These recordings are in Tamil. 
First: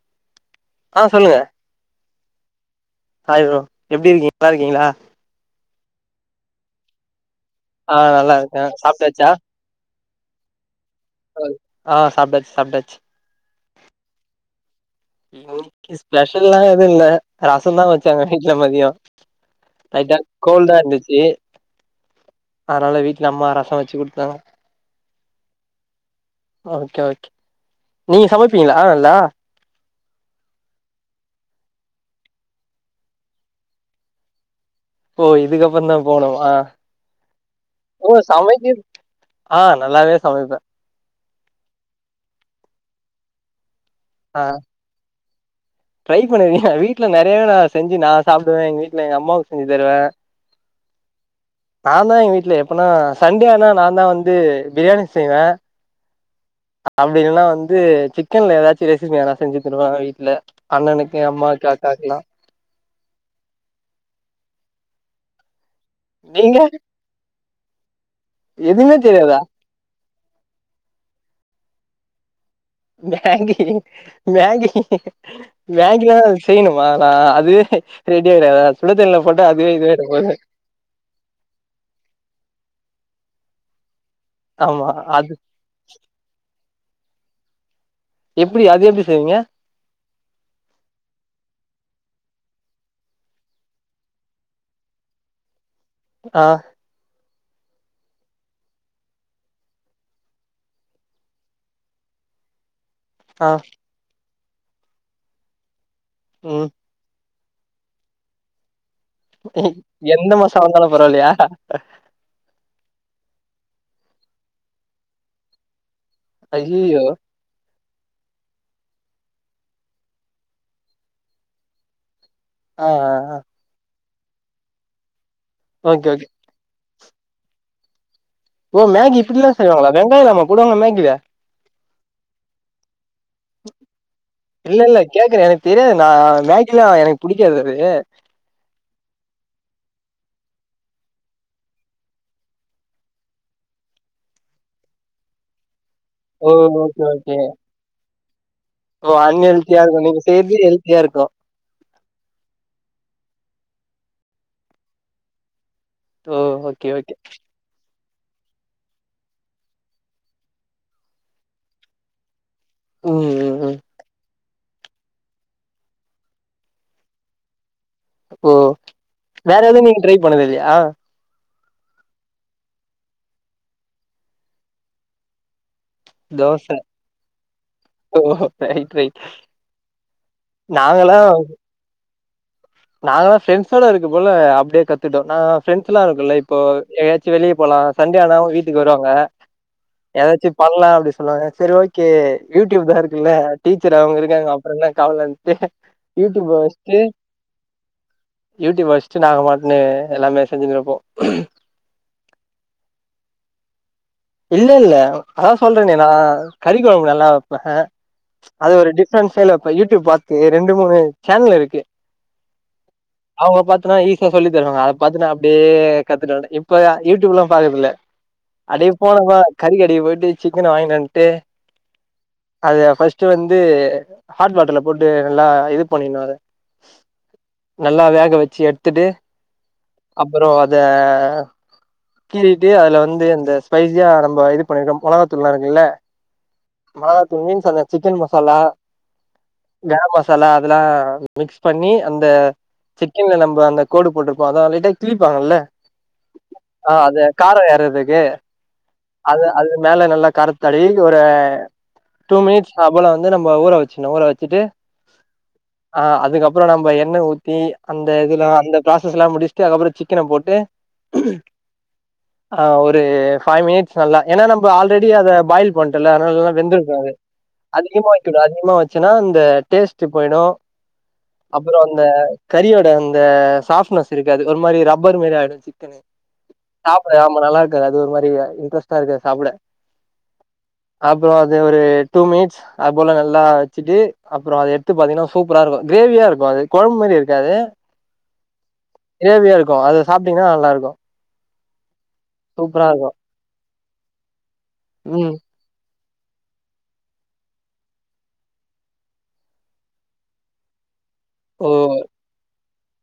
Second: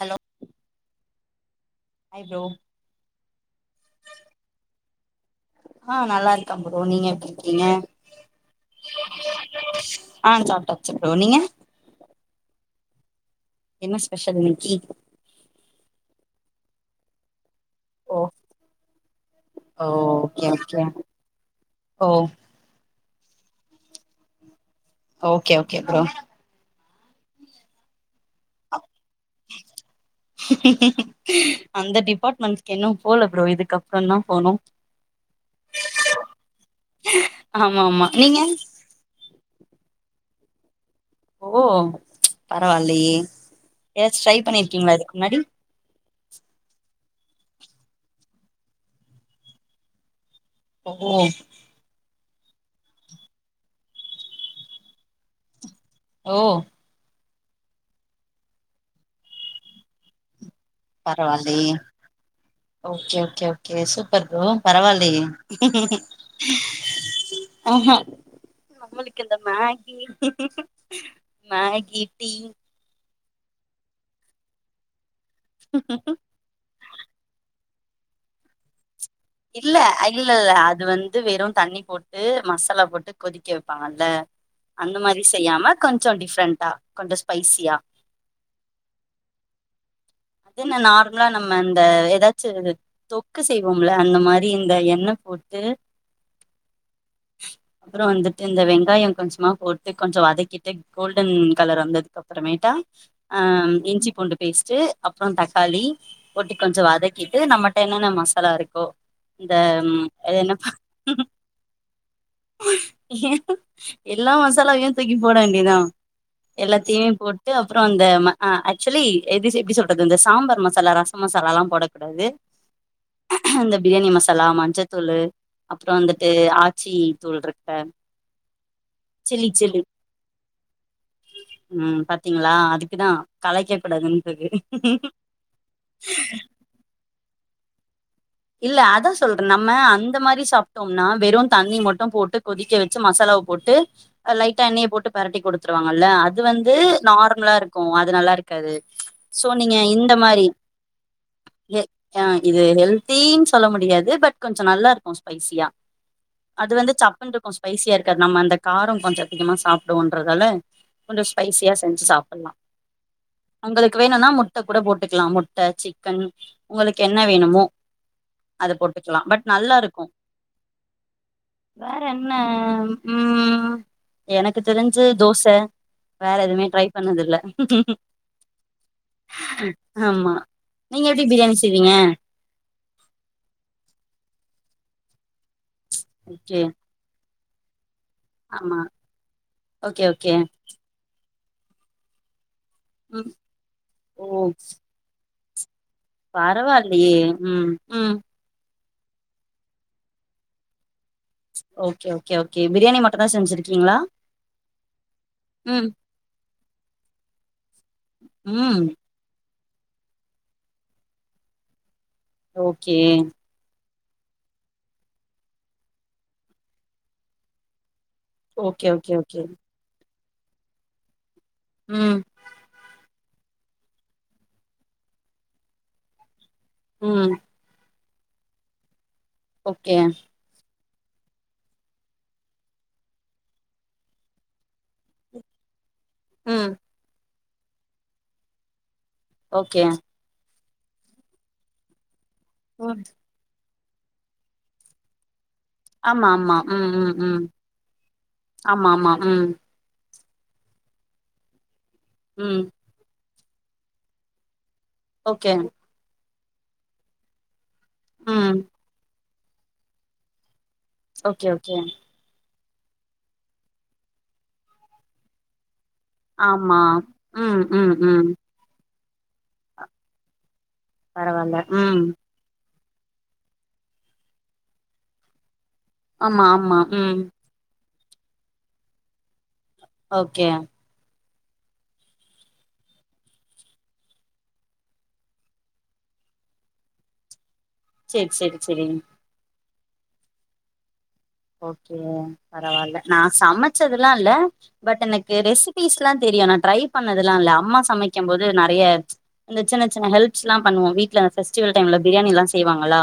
ஹலோ ஆ சொல்லுங்க ஹாய் ப்ரோ ஹாய் ப்ரோ எப்டி இருக்கீங்க நல்லாருக்கீங்களா ஆ நல்லாருக்கன் ப்ரோ நீங்க எப்டி இருக்கீங்க ஆ நல்லாருக்கே சாப்டாச்சா ஆ சாப்டாச்சு ப்ரோ நீங்க ஆ சாப்டாச்சு சாப்டாச்சு என்ன ஸ்பெஷல் இன்னிக்கி ஸ்பெசல்லா எது இல்ல ரச தா வச் ஓ சமைக்கிள மதிய ஓ லைட்டா ஓகே கோல்டா ஓகே இருந்துச்சு ஓ அதனால வீட்டு்ல அம்மா ரச வச்சு கொடுத்தாங்க okay okay bro okay okay நீங்க சமைப்பீங்களா நல்லா ஹே அந்த டிபார்ட்மெண்ட்க் இன்னு போல ப்ரோ இதுக்கப்பற தா போனு ஓ இதுக்கப்பற தா போனுமா ஆமா ஆமா ஓ நீங்க சமைக்க ஆ நல்லாவே சமைப்ப ஓ பரவாயில்லயே ஏதாச்சு ட்ரை ஆ பண்ணிருக்கீங்களா இதுக்கு முன்னாடி ட்ரை பண்ணியிருக்க வீட்டுல நெறையவே நா செஞ்சு நா சாப்புடுவ எங்க வீட்டுல எங்க அம்மாவுக்கு செஞ்சு தருவ ஓ நாதா எங்க வீட்டுல எப்பனா சண்டே ஆனா நா தா வந்து பிரியாணி செய்வ ஓ அப்டி இல்லன்னா வந்து சிக்கன்ல ஏதாச்சு ரெசிப்பி எதனா செஞ்சு கொடுப்ப வீட்டுல பரவால்லயே okay okay okay super bro பரவால்லயே நீங்க ஆ எதுமே நம்மளுக்கு இந்த தெரியாதா மகி மகி டீ மகி மகி மகில்லா செய்யணுமா அதுலா அதுவே ரெடி ஆகிறதா சுடு தண்ணீல போட்டா அதுவே சுடு தண்ணில போட்டா அதுவே இல்ல ரெடி ஆகிற இல்ல போகுது இல்ல அது வந் வந்து வெறு தண்ணி போட்டு மசாலா போட்டு கொதிக்க வைப்பாங்கல்ல ஆமா அந்த மாதிரி அது செய்யாம கொஞ்சோ டிஃப்ரெண்டா கொஞ்சோ ஸ்பைசியா எப்டி அது எப்டி செய்வீங்க என்ன நார்மலா நம்ம இந்த ஏதாச்சு தொக்கு செய்வோம்ல அந்த மாதிரி இந்த எண்ண போட்டு ஆ அப்பற வந்துட்டு இந்த வெங்காய கொஞ்சமா போட்டு கொஞ்ச வதக்கிட்டு கோல்டன் கலர் வந்ததுக்கப் அப்பறமேட்டா அ ஆ இஞ்சி பூண்டு பேஸ்ட்டு அப்றோ தக்காளி போட்டு ம் கொஞ்சோ வதக் க்கிட்டு நம்மள்ட்ட என்னென்ன மசாலா இருக்கோ இந்த எந்த அது மசாலா என்னப்பா இருந்தாலு பரவாயில்லையா எல்லா மசாலாவையு தூக்கி போட வேண்டியதா ஐய்யய்யோ எல்லாத்தையுமே போட்டு அப்புற அந்த அ ஆக்சுவலி எப்டி எப்டி சொல்றது அது இந்த சாம்பார் மசாலா ரச மசாலால்லா போடக்கூடாது ஆ ஆ ஆ இந்த பிரியாணி மசாலா ம ஞ்சத்தூள் அப்பற ஓகே ஓகே வந்துட்டு ஆச்சி தூள் இருக்குல்ல ஓ மாகி இப்டில்லா செய்வாங்களா வெங்காயலாமா போடுவாங்கலா மகில ம் பாத்தீங்களா அதுக்குதா கலாய்க்க கூடாதுன்றது இல்ல இல்ல கேக்குற எனக்கு தெரியாதுங்க மகில்லா எனக்கு புடிக்காது அது இல்ல அதா சொல்ற நம்ம அந்த மாதிரி சாப்ட்டோம்னா வெறு தண்ணி மட்டு போட்டு கொதிக்க வச் ச்சு மசாலாவப் போட்டு லைட்டா எண்ணைய போட்டு பெரட்டி குடுத்துருவாங்கல்ல அது ஓ வந்து ஓகே ஓகே நார்மலா இருக் கு அது நல்லா இருக்காது ஓ சோ அன்ஹெல்தியா இருக்கு நீங்க செய்றது ஹெல்தியா இருக்கும் அ இது ஹெல்தின்னு சொல்ல முடியாது பட் கொஞ்ச நல்லா இருக்கும் ஸ்பைசியா ஓ அது ஓகே வந்து ஓகே சப்புன்ருக்கும் ஸ்பைசியா இருக்காது நம்ம அந்த காரோ கொஞ்ச அதிகமாக சாப்பிடுவோன்றதால கொஞ்ச ஸ்பைசியா செஞ்சு சாப்புட்லா ம் ம் ம் உங்குளுக்கு வேணுன்னா முட் முட்ட கூட போட்டுக்கலா முட்ட சிக்கன் உங்குளுக்கு என்ன வேணுமோ ஓ அத போட்டுக்கலா பட் வேற நல்லா எதுவு நீங்க இருக்கு ட்ரை பண்ணது இல்லையா வேற என்ன ம் எனக்கு தெரிஞ்சு தோச வேற எதுவுமே தோச ட்ரை பண்ணது இல்ல ஓ ரைட் ரைட் ஆமா நீங்க நாங்கல்லா எப்டி பிரியாணி செய்வீங்க நாங்கல்லா ஃப்ரெண்ட்ஸோட இருக்க போல அப்டியே கத்துட்டோ நா ஃப்ரெண்ட்ஸெல்லா இருக்கோல இப்போ ஓகே எங்கயாச்சு வெளிய போலா சண்டே ஆனா அவுங்க ஆமா வீட்டுக்கு வருவாங்க ஓகே ஓகே எதாச்சு பண்லா அப்டி சொல்லுவாங்க சரி ஓகே யூ டியூப் தா ம் இருக்குல்ல டீச்சர் அவுங்க ஓ இருக்காங்க அப்புறோ இன்னா கவலென்ட்டு யூ ட்யூப வெச்ட்டு பரவாயில்லயே ம் ம் யூ டியூப் வெச்ட்டு நாங்க பாட்னு எல்லாமே செஞ்சுனுருப்போ ஓகே ஓகே ஓகே பிரியாணி மட்டுந்தா செஞ்சிருக்கீங்களா இல்ல இல்ல அதா ம் சொல்றேனே நான் கறி கொழம்பு நல்லா வெப்பே அது ம் ஒரு டிஃப் ரெண்ட் ஸ்டைல்ல வெப்பே யூ டியூப் பாத்து ரெண்டு மூணு சேனல் இருக்கு ஓகே அவுங்க பாத்தனா ஈஸியா சொல்லி தருவாங்க அத பாத்துன்னா அப்டியே கத்துட்டு வந்டே இப்ப யூடியூப்லா பாக்குறதுல்ல ஓகே ஓகே போனமா ஓகே கறி கடைக்கு போயிட்டு சிக்கன வாங்கினு வன்ட்டு உம் அது ஃபர்ஸ்ட் வந்து ஹாட் வாட்டர்ல போட்டு நல்லா இது பண்ணிணோ அத உம் நல்லா வேக வெச்சு எடுத்துட்டு ஓகே அப்புறோ அத கீறிட்டு அதுல வந்து அந்த ஸ்பைசியா நம்ம இது பண்ணிருக்கோ மொளகாத்தூள்லா இருக்குல உம் மொளகாத்தூள் மீன்ஸ் அந்த chicken masala okay garam masala அதெல்லா மிக்ஸ் பண்ணி அந்த ம் சிக்கன நம்ப அந்த கோடு போட்டுருக்கோ அத லைட்டா கிழிப்பாங்கல்ல ஆமா ஆமா ம் அ ம் அத ம் காரோ ஏறதுக்கு ஆமா ஆமா அது ம் அது மேல நல்லா காரத்த தடவி ஒரு டூ ம் மினிட்ஸ் அதுபோல வந்து நம்போ ஊற வெச்சிருணோ ஊற வெச்சிட்டு ஓகேங்க அ அதுக்கப்பறோ நம்ப எண்ண ஊத்தி அந்த இதுலா ம் அந்த ப்ராசஸ் எல்லா முடிச் ட்டு அதுக்கப்பறோ சிக்கன போட்டு ஓகே ஓகே அ ஒரு ஃபை மினிட்ஸ் நல்லா ஏன்னா நம்ப ஆல்ரெடி அத பாயில் பண்டோல அதனாலல்லா ஆமா வெந்துருக்கோ அது ம் ம் அதிகமா ம் வெக்கூடாது அதிகமா வெச்சோனா இந்த டேஸ்ட்டு போயிடோ பரவால்ல அப்பறோ ம் அந்த கறியோட அந்த சாஃப்ட்னஸ் இருக்காது ஒரு மாரி ரப்பர் மாரி ஆயிடோச்சி சிக்கனு ஆமா ஆமா சாப்புட ம் ஆமா நல்லா இருக்காது அது ஒரு மாரி இன்ட்ரெஸ்ட்டா இருக்காது சாப்புட ஓகே அப்பறோ அது ஒரு டூ மினிட்ஸ் அது போல நல்லா வெச்சுட்டு அப்பறோ அத எத்து பாத்தீங்கன்னா சூப்பரா இருக்கோ கிரேவியா இருக்கோ அது கொழம்பு மாறி இருக்காது செரி செரி செரிங்க கிரேவியா இருக்கோ அத சாப்ட்டீங்கன்னா நல்லா இருக்கோ ஓகே பரவால்ல நா சமச்சதுலா இல்ல பட் எனக்கு ம். ரெசி பீஸ்லா தெரியு நா ட்ரை பண்ணதுலா இல்ல அம்மா சமைக்கு போது நறிய இந்த சின்ன சின்ன ஹல்ப்ஸ்லா பண்ணுவோ வீட் ல ஓ! ஃபெஸ்டிவல் டைம்ல பிரியாணில்லா செய்வாங்களா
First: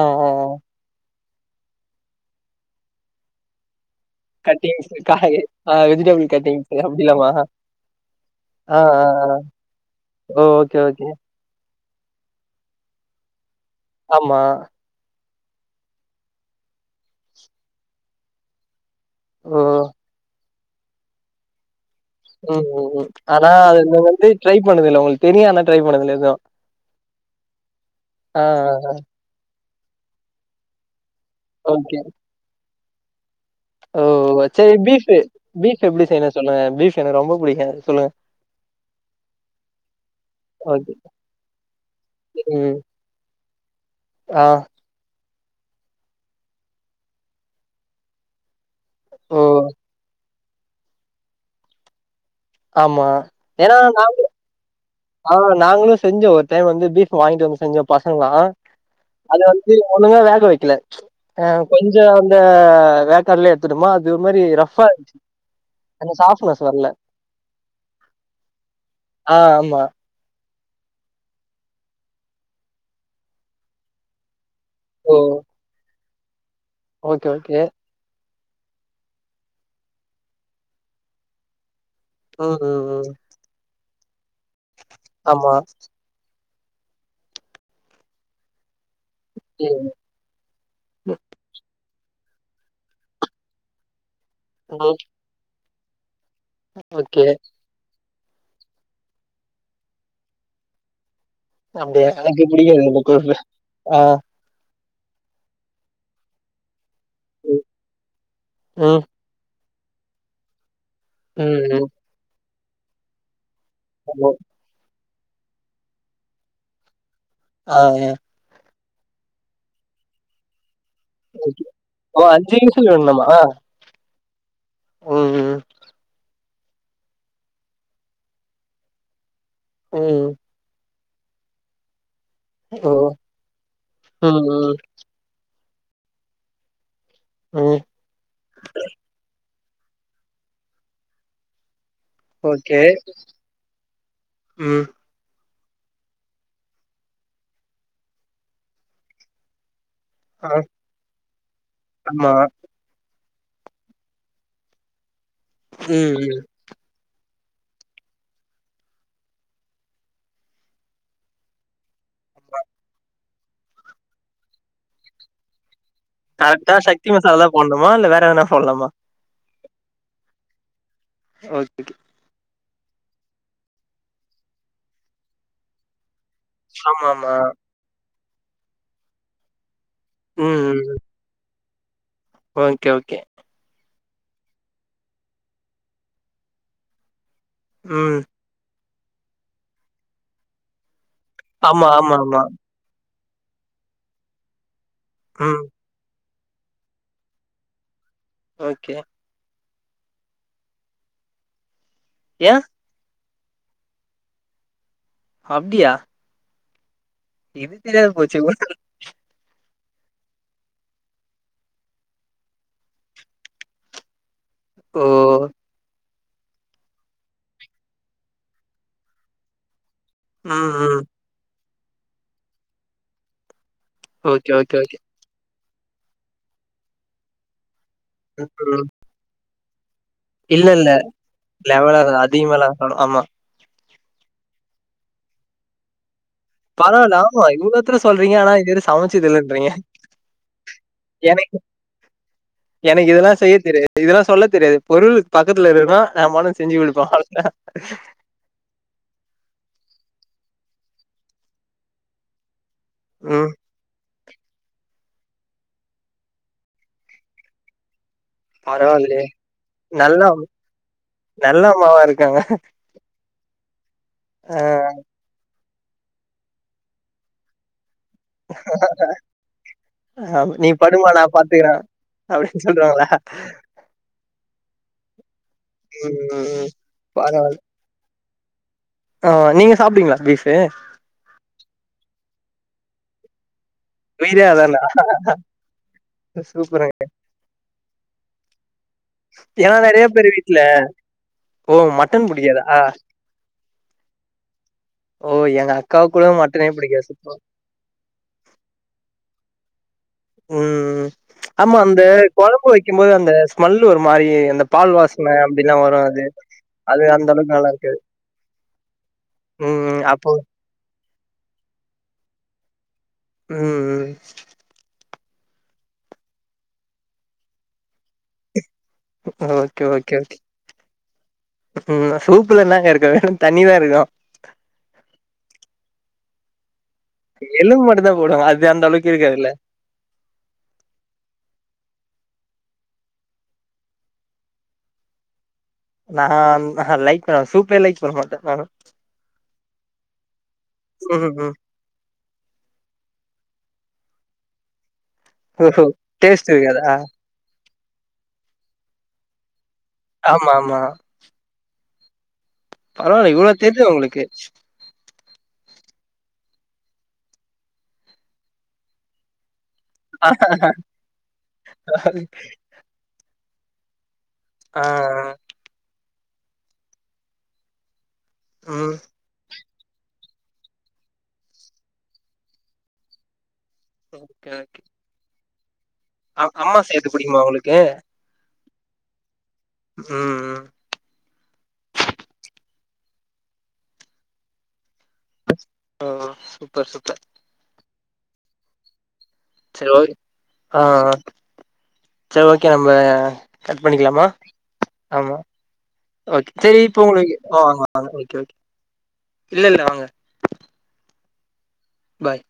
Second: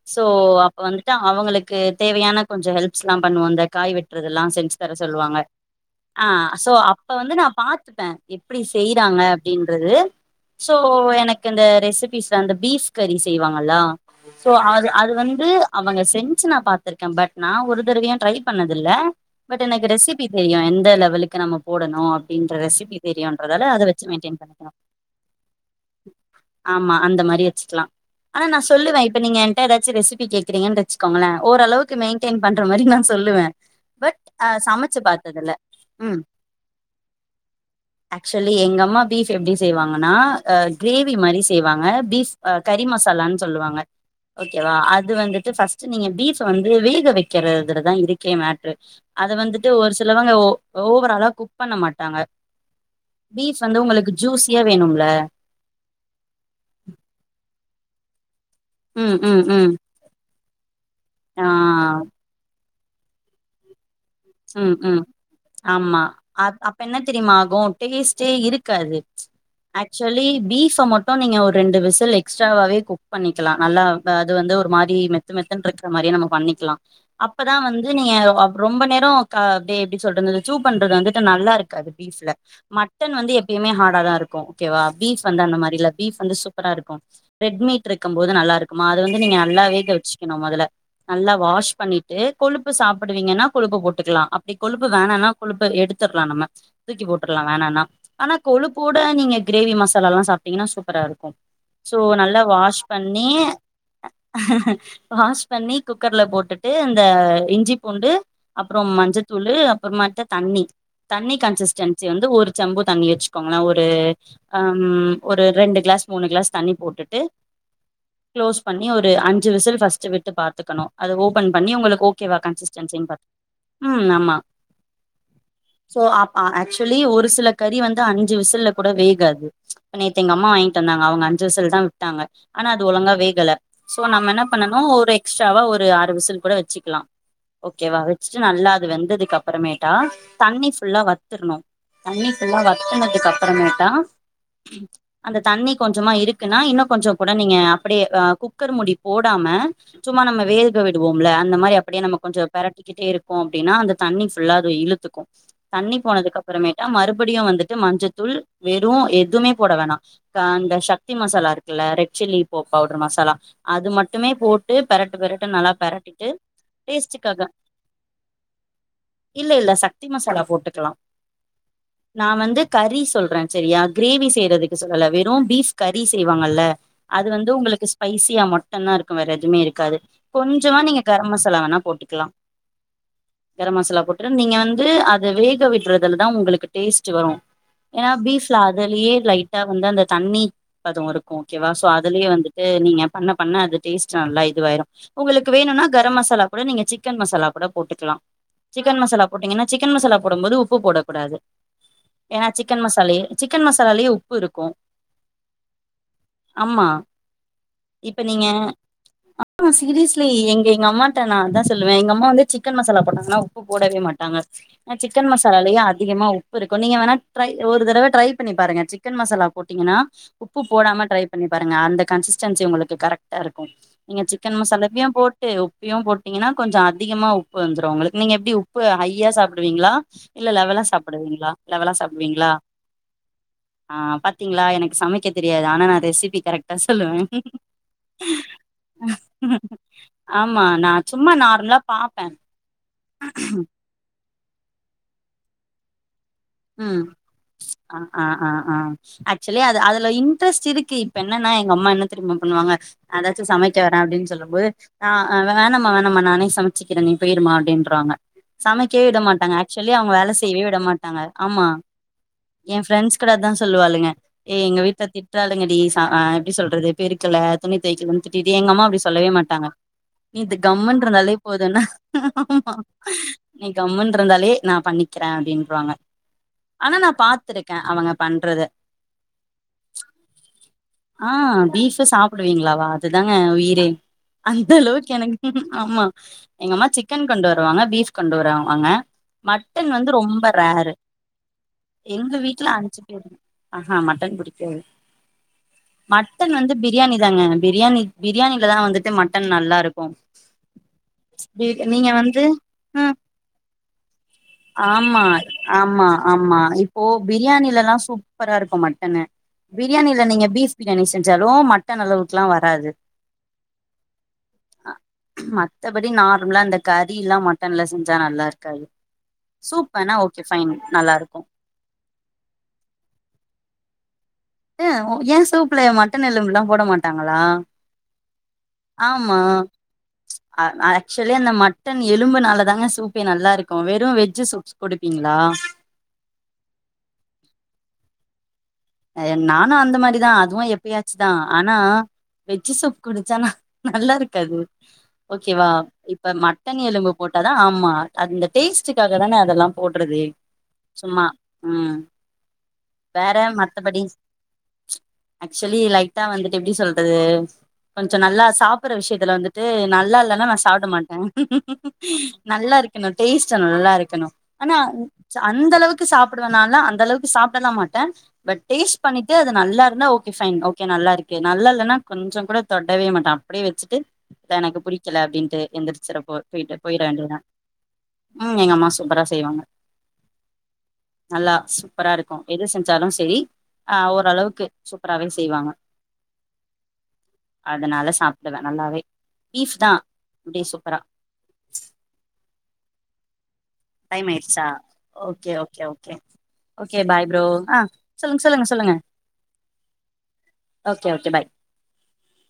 ஆ, சோ ஆ, ஆ. அப்ப வந்துட்டு அவங்களுக்கு தேவையான கொஞ்சோ ஹெல்ப்ஸ்லா பண்ணுவோ அந்த காய் வெட்றதல்லா செஞ்சு கட்டிங்ஸ் தர காய் சொல்லுவாங்க ஆ வெஜிடபிள் அ சோ கட்டிங்ஸ் அப்ப அப்டிலாமா? வந்து நா பாத் த்துப்பே எப்டி ஆ, ஆ, செய்றாங்க ஆ. அப்டின்றது ஓ ஓகே ஓகே அந்த ரெசிபிஸ்ல அந்த பீஃப் கறி செய்வாங்களா ஆமா. சோ அது அது வந்து அவங்க செஞ்சு நா பாத்துர்க்கே பட் நா ஒரு தடவயு ட்ரை பண்ணதில்ல ஓ! பட் எனக்கு ரெசிபி தெரியு எந்த லெவலுக்கு நம்ம போடணு அப் ம் ம் ம் ஆனா அது அது வந்து ட்ரை பண்ணிக்கணு பண்ணதுல்ல உங்களுக்கு தெரியு ஆனா ட்ரை பண்ணதுல்ல எதுவு ஆமா அந்த மாரி வச்சுக்லா ஆனா நா ஆ, ஆ. சொல்லுவே இப்ப நீங்க எதாச்சு ரெசிபி கேக்றீங்க வச்சுக்கோங்களே ஓரளவுக்கு ஓகே. மெயின்டெய்ன் பண்ற மாரி நா சொல்லுவே ஓ பட் அ அச் செரி சமைச்சு பீஃப் பாத்ததில்ல பீஃப் எப்டி ம் செய்றதுனு சொல்லுங்க பீஃப் எனக்கு ரொம்ப புடிக்கு சொல்லுங்க ஆக்சுவலி எங்க அம்மா பீஃப் எப்டி செய்வாங்கன்னா அ ஓகே. க்ரேவி மாரி செய்வாங்க பீஃப் ம். கறி மசாலான்னு சொல்லுவாங்க ஆ. ஓகேவா அது வந்துட்டு ஃபஸ்ட் நீங்க பீஃப் வந்து வேக வக்குறதுலதா இருக்கே மேட்ரு அத ஓ வந்துட்டு ஒரு சிலவங்க ஓ ஓவராலா குக் பண்ண மாட்டாங்க ஆமா பீஃப் ஏன்னா வந்து நா உங்களுக்கு ஜூஸியா வேணுல்ல ஆ நாங்களு செஞ்சோ ஒரு டைம் வந்து பீப் வாங்கிட்டு வந்து செஞ்சோ பசங்கல்லா ம் அது ம் வந்து ம் ஒழுங்கா வேக வெக்கல ஆ கொஞ்சோ அந்த வே ட்காட்லயே எடுத்துட்டுமா அது ஒருமாரி ரப்பா ஆம்மா அப் அப்ப என்ன தெரியுமா ஆகு டேஸ்டே இருக்காது ஆ ஆமா ஆக்சுவலி பீப்ப மட்டு நீங்க ஒரு ரெண்டு விசில் எக்ஸ்ட்றாவாவே குக் பண்ணிக்லா நல்லா இப்ப அது வந்து மாரி ஓ மெத்து மெத்துன்ருக்கிற மாரி நம்ம பண்ணிக்கலாம் ஓகே அப்பதா ஓகே வந்து நீங்க ரொம்ப நேரோ இன்னோ கா அப்டி எப்டி சொல்றது சூப் பண்றது வந்துட்டு நல்லா இருக்காது பீப்ல ம் ம் ம் மட்டன் வந்து எப் எப்பயுமே ஹா டா தா இருக்கு ஓக்கேவா பீப் வந்து ஆமா அந்த மாரில பீப் வந்து சூப்பரா இருக்கு ரெட் மீட் இருக்கும்போது நல்லா இருக் மா அது வந்து நீங்க நல்லா ம் வேக வச்சுக்கணு மொதல்ல நல்லா வாஷ் பண்ணிட் இதே கொழுப்பு சாப்பிடுவீங்கன்னா கொழுப்பு சாப்புடுவீங்கனா போட்டுக்கலாம் அப்டி கொழுப்பு ம் வேணான்னா கொழுப்ப எடுத்தற்லா நம்ம தூக்கி ஓகே போட்டுர்லா வேணான்னா ஆனா கொழுப்போட நீங்க க்ரேவி மசாலாலெல்லா சாப்டிங்கன்னா சூப்பரா இருக்கும் சோ அப்டியா நல்லா எனக்கு வாஷ் புடிக்காது அந்த பண்ணி கொழுப்பு ஆ வாஷ் பண்ணி குக்கர்ல போட்டுட்டு அந்த ம் இஞ்சி பூண்டு அப்றோம் ம் மஞ்சத் தூளு அப்பற்மாட்டு தண்ணி தண்ணி ம் ம். கன்சிடன்சி வந்து ஒரு செம்பு தண்ணி வச்சுக் கம்னா ஒரு ஆமா அம் ஒரு ரெண்டு க்ளாஸ் மூணு க்ளாஸ் தண்ணி போட்டுட்டு ஆ அ க்ளோஸ் பண்ணி ஒரு அஞ்சு விசில் ஃபஸ்ட்டு விட்டு பாத்துக்கணு அத ஓபன் ஓகே பண்ணி உங்களுக்கு ஓ ஓக்கேவா அஞ்சு விசில் கன்சிஸ்டன்சின்னு விடணுமா பாத்து ம் ஆமா ம் ம் சோ அப் அ ஆக்சொலி ஒரு சில கறி வந்து அஞ்சு விசில்ல கூட வேகாது நேத்து ம் எங்க அம்மா வாங்கிட்டு வந்தாங்க அவுங்க அஞ்சு விசில்தா விட்டாங்க ஆனா அது ஓ ஒழுங்கா வேகல சோ நம்ம ம் என்ன ம் பண்ணனு ஒரு எக்ஸ்ட்ராவா ஒரு ஆறு விசில் கூட வெச்சுக்கலா ம் ஓக்கேவா வச்சுட்டு நல்லா அது வெந்ததுக்கு அப்பறமேட்டா தண்ணி ஃபுல்லா வத்துணு தண்ணி ஃபுல்லா ஓகே வத்துனதுக்கு அப்பறமேட்டா ம் அந்த தண்ணி கொஞ்சமா இருக்குன்னா இன்னு கொஞ்ச கூட நீங்க அப்டியே அ குக்கர் மூடி போடாம சும்மா நம்ம ஆ வேக விடுவோம்ல அந்த மாரி அப்டியே நம்ம ஆமா கொஞ்ச பெரட் டிட்டே இருக்கோ அப்டின்னா அந்த தண்ணி ஃபுல்லா அது இழுத்துக்கு தண்ணி ம் போனதுக்கு ம் அப்பறமேட்டு ட்டா மறுபடியு வந்துட்டு மஞ்சதூள் வெறு எதுவுமே போட வேணா அதா அந்த சக்தி மசாலா இருக்குல்ல ரெட் சில்லி போ பவுடர் மசாலா அது மட்டுமே போட்டு பெரட்டு பெரட்டுன்னு நல்லா பெரட்டி கரெக்டா சச்தி மசாலா தா போடனுமா இல்ல வேற எதனா போடலாமா இல்ல இல்ல சக்தி மசாலா போட்டுக்கலா [unintelligible] நான் வந்து கறி சொல்றேன் செரியா கிரேவி செய்யறத்துக்கு சொல்லல வெறும் பீப் கறி செய்வாங்கல்ல ஆமா அது ஆமா வந்து உங்களுக்கு பைசியா மட்டும்தான் இருக்கும் வேற எதுவுமே இருக்காது கொஞ்சமா நீங்க கரம்மசாலா வேணா போட்டுக்கலாம் ஓக்கே ஓக்கே கரம் மசாலா போட்டு நீங்க வந்து அத வேக விற்றதுலதான் உங்களுக்கு டேஸ்ட் வரும் ஏன்னா ம் பீப் அதுலயே லைட்டா வந்து அந்த தண்ணி பதம் இருக்கும் ஓக்கேவா சோ ஆமா ஆமா அதுலயே ஆமா வந்துட்டு நீங்க பண்ண பண்ண அது டேஸ்ட் நல்லா இதுவாரும் உங்களுக்கு ம் வேணும்னா கூட கரம் மசாலா கூட நீங்க சிக்கன் மசால மசாலாகூட போட்டுக்கலாம் ஓகே சிக்கன் மசாலா போட்டீங்கன்னா சிக்கன் மசாலா போடும்போது உப்பு போடக்கூடாது ஏன்னா ஏ சிக்கன்மசாலையே சிக்கன் மசாலேயே உப்புருக்கும் அப்டியா ஆம்மா இது தெரியாத இப்ப போச்சு நீங்க ஆமா சீரியஸ்லி எங்க எங்க அம்மாட்ட நா அதா சொல்லுவேன் எங்க அம் மாலா வந்து சிக்கன் மசாலா போட்டாங்கன்னா உப்பு போடவே மாட்டாங்க ஆனா ஓ சிக்கன் மசா லாலே அதிகமா உப்பு இருக்கும் நீங்க வேணா ட்ரை ஒரு தடவ ட்ரை பண்ணி பாருங்க சிக்கன் மசாலா போட்டிங்கன்னா உப்பு ம் ம் போடாம ட்ரை பண்ணி பாருங்க அந்த கன்சிடன்சி உங்களுக்கு கரெக்டா இருக்கும் நீங்க ஓகே சிக்கன் ஓகே ஓகே மசாலாவையும் போட்டு உப்பையும்போட்டீங்கன்னா கொஞ்சம் அதிகமா உப்புவந்துரும் உங்களுக்கு நீங்க எப்டி உப்பு ம் ஹையா சாப்டுவீங்களா இல்ல லெவலா சாப்டுவீங்களா லெவலா சாப்டுவீங்களா அதிகமாலா இருக்கணு ஆமா ஆ பாத்தீங்ளா எனக்கு சமைக்க தெரியாது ஆனா நா ரெசிபி கரெக்ட் பரவால்ல சொல்லுவே ஆமா இவ்ளோத்தூர சொல்றீங்க ஆனா இது வர சமைச்சது இல்லன்றீங்க ஆமா நா சும்மா எனக்கு நார்மலா பாப்பேன் எனக்கு இதெல்லாம் செய்ய தெரியாது இதெல்லாம் சொல்ல தெரியாது பொருள் பக்கத்துலருனா நாமானு ம் செஞ்சுகுடுப்போம் அவ்தான் ஆ ஆ ஆ ஆக்சுவலா அது அதுல இன்ட்ரெஸ்ட்டிருக்கு இப்ப என்னன்னா யெங்க அம்மா யென்னதெரிமா பண்ணுவாங்க அதாச்சும் ம் சமை ச்சுட்டு வரேன் அப்டின்னு சொல்லும்போது அ வேணம்மா வேணம்மா நானே சமச்சிக்கிறேன் நீ பெயிருமா அப்டின்றாங்க சமைக்கவே விட பரவால்லயே மாட்டாங்க ஆக்சுவலி அவங்க வேலை நல்லா செய்யவே விட மாட்டாங்க நல்ல ஆமா அம்மாவா இருக்காங்க என் ஃப்ரெண்ட்ஸ் கூட அதான் சொல்லுவாளுங்க யெங்க வீட்ல தி்ட்ராளுங்கடி ச அ எப்டி சொல்றது பெருக்கள, துணி துவைக்கலந்திட்டிட்டே யெங்க அம்மா அப்டி சொல்லவே மாட்டாங்க நீ ஆ இது படுமா நா கம்முனிருந்தாலே பாத்துக்கறே போதும்டா அப்டின்னு சொல்றாங்களா கம்முண்ட்ருந்தாலே நான் பண்ணிக்கிறேன் அப்டின்றாங்க ம் ஆனா நான் பரவால்ல பாத்துருக்கேன் அவங்க பண்றத ஆ நீங்க சாப்டுவீங்ளா பீஃபு ஆ பீஃப்பா சாப்பிடுவீங்களாவா அதுதாங்க என் உயிரே உயிரே அந்த அதானா அளவுக்கு எனக்கு ஆமா எங்க அம்மா சூப்பருங்க சிக்கன் கொண்டு வருவாங்க பீஃப் கொண்டு வருவாங்க ஏன் மட்டன் நெறய வந்து பேரு ரொம்ப வீட்ல ரேரு ஓ மட்டன் புடிக்காதா ஆ மட்டன் புடிக்காது ஓ எங்க அக்காவுக்கு கூட மட்டன் மட்டனே வந்து புடிக்காது பிரியாணி சுத்தமா தாங்க பிரியாணி பிரியாணிலதான் வந்துட்டு மட்டன் நல்லாருக்கும் ம் ஆமா அந்த கொழம்பு வைக்கும்போது அந்த ஸ்மெல்லு ஒரு மாரி அந்த பால் ஆமா வாசன அப்டின் ஆமா ஆமா இப்போ இருக்காது பிரியாணிலல்லாம் சூப்பராருக்கும் மட்டனு ம் பிரியாணில அப்போ நீங்க பீஃப் பிரியாணி செஞ்சாலும் மட்டன் அளவுக்குலாம் வராது ம் ம் மத்தபடி நார்மலா இந்த கறில்லாம் மட்டன்ல்ல செஞ்சா நல்லாருக்காது சூப்ப வேனா ஓகே பைன் நல்லாருக்கும் அது சூப்ல என்னாக்காருக்கும் வெறும் தண்ணிதாருக்கும் ஏ ஏன் சூப்ல மட்டன் எலும்பெலாம் போட மாட் எலும்பு மட்டுந்தான் போடுவாங்க அது அந்தளவுக்கு யிருக்காதுல்ல [inaudible] அ ஆக்சுவலி அந்த மட்டன் எலும்புனாலதாங்க சூப்பே நல்லாருக்கு வெறு வெஜி சூப்ஸ் குடிப்பீங்ளா நா நா லைக் பண்ண சூப்பே லைக் பண்ணமாட்டே நானு அய்ய நானு அந்த மாரிதா அதுவு எப்பயாச்சி ம் தா ம் ஆனா வெஜி சூப் குடிச்சானா நல்லாருக்காது ஓகேவா ஓஹோ இப்ப டேஸ்ட் மட்டன் இருக்காதா எலும்பு போட்டாதா ஆமா அந்த டேஸ்ட்டுக்காக தானே அதெல்லா போட்றதே ஆமா ஆமா சும்மா ம் பரவால்ல வேற இவ்ளோ தெரிதா மத்தபடி உங்களுக்கு ஆக்சுவலி லைட்டா வந்துட்டு எப்டி சொல்றது கொஞ்சோ நல்லா சாப்புட்ற விஷயத்துல வந்து ஆ நல்லாயில்லனா நா சாப்ட மாட்டே நல்லாருக்க கனு டேஸ்ட் நல்லாருக்கனு ஆனா ஆ ச அந்த அளவுக்கு சாப்புடுவேனான்னா அந்த அளவுக்கு சாப்டல்லாமாட்டே பட் ம் டேஸ்ட் பண்ணி டு அது நல்லாருந்தா ஓகே பைன் ஓகே நல்லாருக்கு நல்லால்லனா கொஞ்சோ கூட தொடவே மாட்டே அப்டியே வெச்சிட்டு ஓகே எனக்கு ஓகே புடிக்கல அப்டின்ட்டு எந்திரிச் அ அம்மா செய்றது புடிக்குமா உனக்கு ம் எங்க அம்மா சூப்பரா செய்வாங்க ம்ம் நல்லா சூப்பரா இருக்கு எது செஞ்சாலு சேரி ஆ ஓரளவுக்கு சூப் ப்பராவே செய்வாங்க ஓ சூப்பர் சூப்பர் அதனால சாப்டுவே நல்லாவே பீஃப் தா சேரி ஒக்கே அப்டி ஆ சூப்பரா சேரி ஓகே நம்ப கட் பண்ணிக்கலாமா டைம் ஆயிடுச்சா ஆமா ஓகே ஓகே ஓகே சேரி இப்ப பாய் உங்ளுக்கு ப்ரோ ஆ வாங் வாங்க ஓகே சொல்லுங்க ஒகே சொல்லுங்க சொல்லுங்க இல்லல்ல வாங்க ஓகே ஓகே பாய் பாய்